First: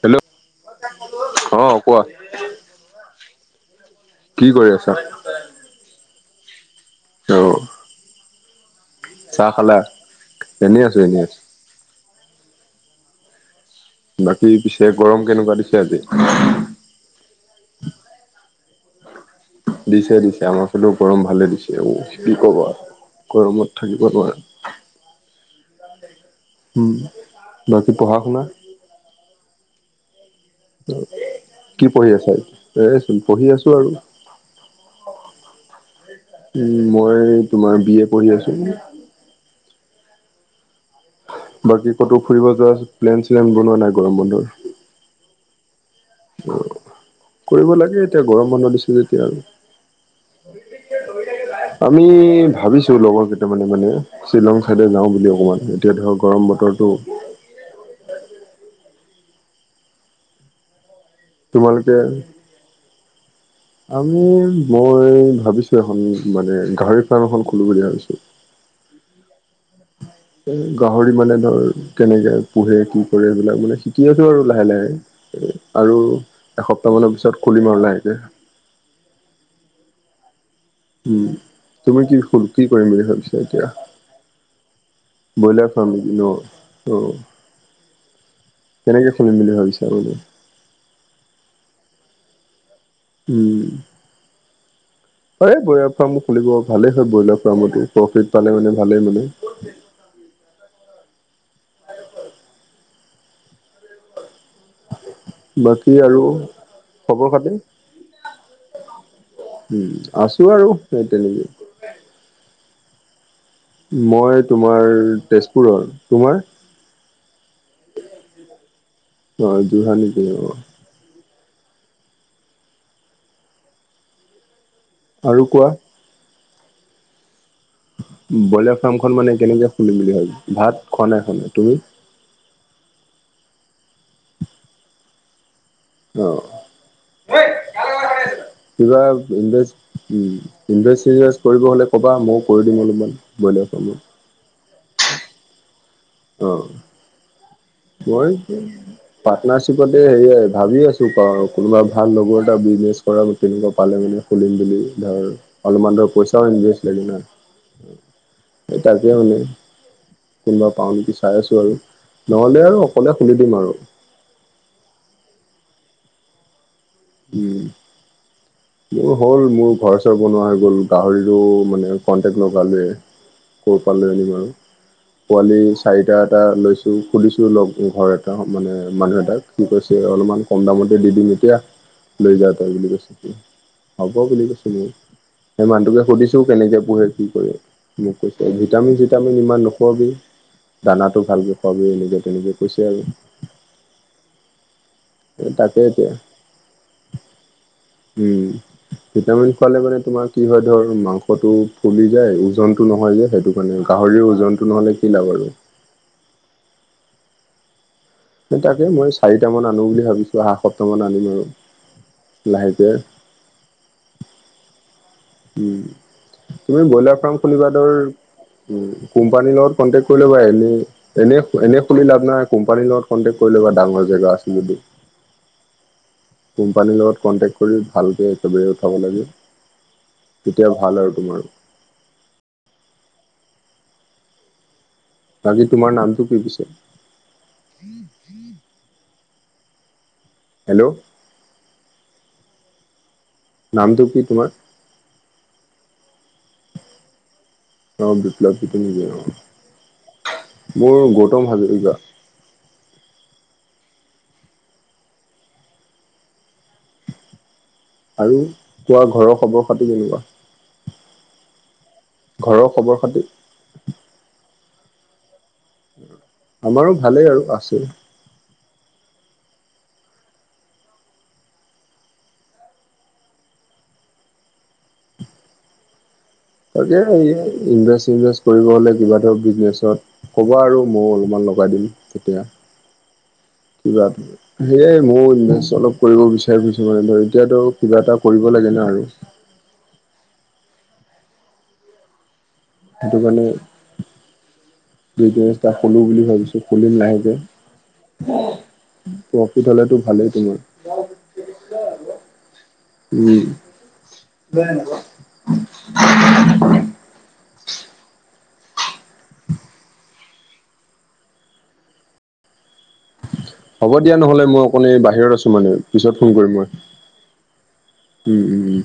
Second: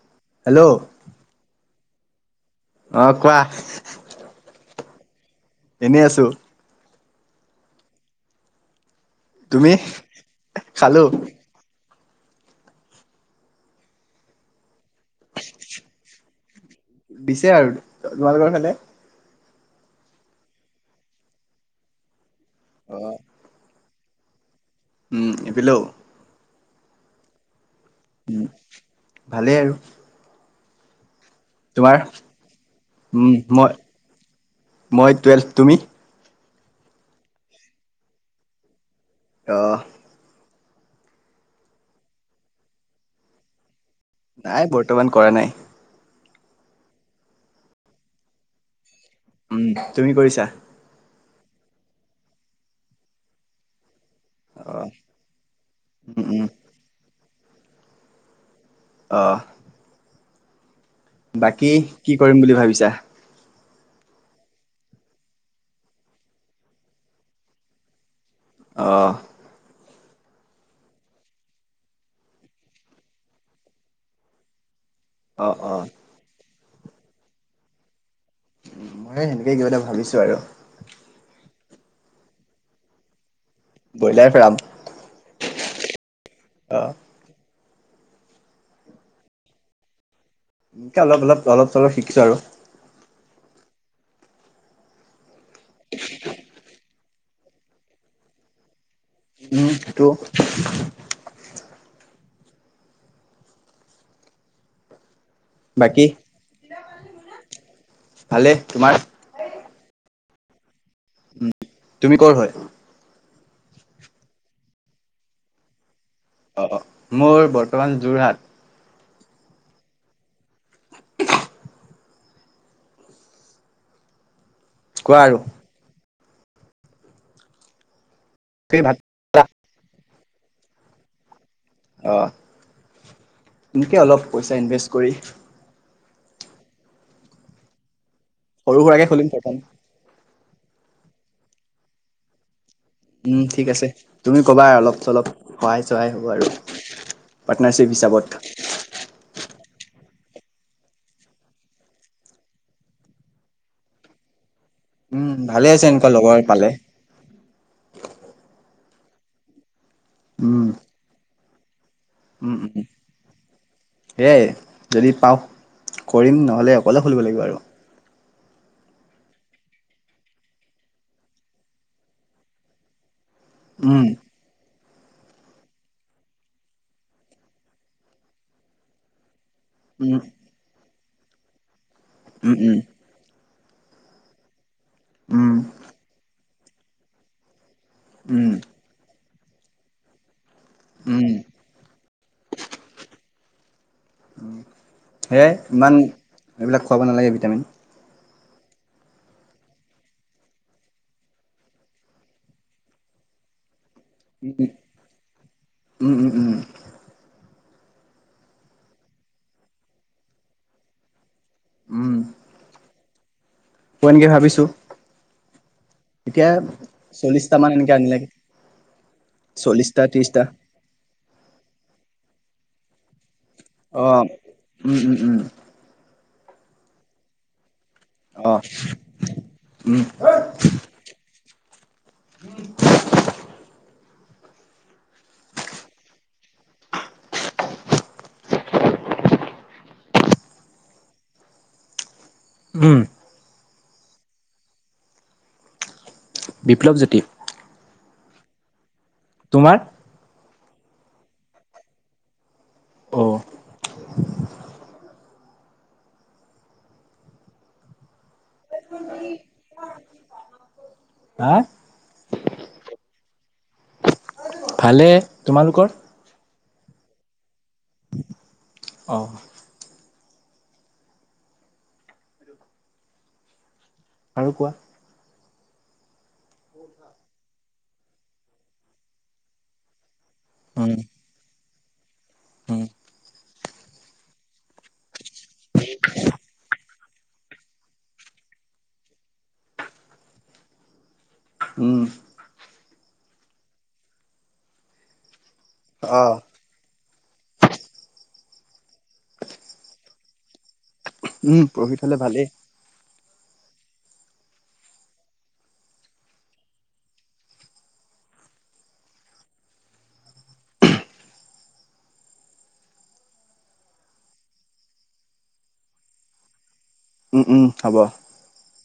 Hello? অ' কোৱা। অ' কোৱা। কি কৰি আছা? এনেই আছোঁ। অ'। চাহ তুমি খালা? এনেই আছোঁ খালো - এনেই আছোঁ। বাকী পিছে গৰম কেনেকুৱা দিছে আজি? দিছে আৰু। তোমালোকৰ ফালে? দিছে - দিছে। আমাৰ ফালেও গৰম ভালে দিছে। অ' কি ক'বা? গৰমত থাকি ব নোৱা উম, এইফিলো। উম, বাকী পঢ়াশুনা? ভালেই আৰু। কি তোমাৰ পঢ়ি আছা? এচোন উম পঢ়ি মই আছোঁ আৰু। মই টুৱেলভ। তুমি? উম, মই তোমাৰ বি এ পঢ়ি আছোঁ। অ'। বাকী ক'তো ফুৰিব যোৱা প্লেন-শ্লেন বনোৱা নাই? গৰম নাই, বৰ্তমান কৰা নাই। অ' কৰিব লাগে এতিয়া, গৰম বন্ধ দিছে যেতি- উম, তুমি কৰিছা? আমি ভাবিছোঁ লগৰকেইটামানে মানে শ্বিলং অ ছাইডে যাওঁ বুলি অকমান। এতিয়া ধৰ উম উম গৰম বতৰটো অ'। বাকী, তোমালোকে কি কৰিম বুলি ভাবিছা? আমি মই ভাবিছোঁ এখন মানে গাহৰি ফাৰ্ম এখন খুলোঁ বুলি ভাবিছোঁ। অ'। এই গাহৰি মানে ধৰ কেনেকে পোহে, কি কৰে সেইবিলাক মানে শিকি আছোঁ আৰু, লাহে - লাহে। অ'-অ'। এসপ্তাহমানৰ পিছত খুলিম আৰু লাহেকে। মই সেনেকে কিবা এটা ভাবিছোঁ আৰু। উম, তুমি কি খুল- কি কৰিম বুলি ভাবি এতিয়া? ব্ৰইলাৰ ফাৰ্ম বইলাৰ ফাৰ্ম নেকি ন'? অ অ'। কেনেকে খুলিম বুলি ভাবিছা মানে? এনকে অলপ - অলপ, অলপ - চলপ শিকিছোঁ আৰু। উম, সেই বইলাৰ ফাৰ্মো খুলিব ভালে আছে ব্ৰইলাৰ ফাৰ্মতো। প্ৰফিট পালে মানে ভালে মানে। উম, সিটোও বাকী আৰু খবৰ-খাতি? ভালে তোমাৰ উম। আছোঁ আৰু। সেই তেনেকে। উম, তুমি ক'ৰ হয়? মই তোমাৰ তেজপুৰৰ। তোমাৰ অ'- অ' মোৰ বৰ্তমান যোৰহাট। নহয় যোৰহাট নেকি অ'? আৰু কোৱা? ব্ৰইলাৰ তুমি ভাত ফ্ৰামখন মানে খালা? কেনেকে খুলিম বুলি [unintelligible] ভাত খোৱা নাই -খোৱা নাই তুমি? অ এনেকে অলপ পইচা ইনভেষ্ট কৰি অহ [unintelligible] সৰু কিবা সুৰাকে খুলিম প্ৰথম ইনভেষ্ট, উম। ইনভেষ্ট, চিনভেষ্ট কৰিব হলে কবা ময়ো কৰি দিম অলপ উম, ঠিক আছে। তুমি কবা অলপ -চলপ সহায় -চহাই হ'ব আৰু পাৰ্টনাৰচিপ [unintelligible] ৰ্নাৰশ্বিপতে হেয়াই ভাবি আছোঁ পা- কোনোবা ভাল লগৰ এটা বিজনেছ কৰা তেনেকুৱা পালে মানে খুলিম বুলি। উম ধৰ ভালে আছে অলপমান এনেকুৱা ধৰ লগৰ পইচাও পালে ইনভেষ্ট লাগে না। সেই তাকে মানে, উম কোনোবা পাওঁ নেকি চাই আছোঁ আৰু। উম নহ'লে আৰু উম অকলে খুলি দিম আৰু। সেয়াই যদি পাও কৰিম নহ'লে অকলে খুলিব লাগিব আৰু। উম মোৰ হ'ল মোৰ ঘৰ চৰ বনোৱা হৈ গ'ল গাহৰিৰো মানে কন্টেক লগালে [unintelligible] উম পালে আনিম আৰু। পোৱালি চাৰিটা এটা লৈছো খুলিছো লগ ঘৰ এটা মানে মানুহ এটাক সি কৈছে উম অলপমান কম দামতে দি দিম এতিয়া লৈ যা উম তই উম বুলি কৈছে কি হব বুলি কৈছো ময়ো, উম ‌সেই মানুহটোকে সুধিছো কেনেকে পুহে কি কৰে। মোক কৈছে উম ভিটামিন -চিটামিন ইমান নোখোৱাবি দানাটো উম ভালকে খুৱাবি এনেকে তেনেকে কৈছে আৰু এ সেয়াই তাকে ইমান এতিয়া এইবিলাক খুৱাব নালাগে ভিটামিন। উম ভিটামিন খুৱালে মানে তোমাৰ কি হয় ধৰ মাংসটো ফুলি যায় ওজনটো নহয় যে সেইটো কাৰণে গাহৰিৰ উম ওজনটো নহ'লে কি লাভ আৰু। উম উম উম তাকে মই চাৰিটা মান আনো বুলি ভাবিছো আহা সপ্তাহ মান আনিম আৰু। উম লাহেকে ইয়ে ভাবিছোঁ। উম, এতিয়া তুমি ব্ৰইলাৰ ফ্ৰাম চল্লিশটা খুলিবা মান ধৰ এনেকে আনিলে উম, কোম্পানীৰ লগত চল্লিশটা কনটেক কৰি লবা ত্ৰিশটা এনে - এনে - এনে খুলি লাভ নাই কোম্পানীৰ লগত কন্টেক কৰি লবা ডাঙৰ অ জেগা আছে যদি উম উম উম [inaudible] কোম্পানীৰ লগত কণ্টেক্ট কৰি ভালকে অ একেবাৰে উঠাব লাগে উম তেতিয়া ভাল আৰু তোমাৰ। [inaudible] আজি তোমাৰ নামটো কি পিছে? [inaudible] হেল্ল', উম নামটো কি তোমাৰ? বিপ্লৱ জ্যোতি। অ', বিপ্লবজ্যোতি নেকি অ', মোৰ গৌতম হাজৰিকা। অহ আৰু তোমাৰ ঘৰৰ খবৰ -খাতি কেনেকুৱা? হা ঘৰৰ খবৰ -খাতি? ভালে তোমালোকৰ? আমাৰো ভালেই আৰু আছ অহ আৰু কোৱা? তাকেইয়ে ইনভেষ্ট-চিনভেষ্ট কৰিব হলে কিবা এটা বিজনেচত হ'ব আৰু উম ময়ো অলপমান লগাই দিম তেতিয়া। উম কিবা সেয়াই ময়ো ইনভেষ্ট অলপ কৰিব বিচাৰি ফুৰিছো। মানে ধৰ এতিয়াতো কিবা এটা কৰিব লাগে না আৰু। উম সেইটো কাৰণে যি ব্যৱস্থা খোলো অ বুলি ভাবিছো খুলিম লাহে কে প্ৰফিট হলেটো ভালেই তোমাৰ। উম প্ৰফিট হলে ভালেই। উম। হ'ব দিয়া নহলে মই অকন এই বাহিৰত আছো মানে, পিছত ফোন কৰিম মই। উম উম হ'ব। উম উম উম।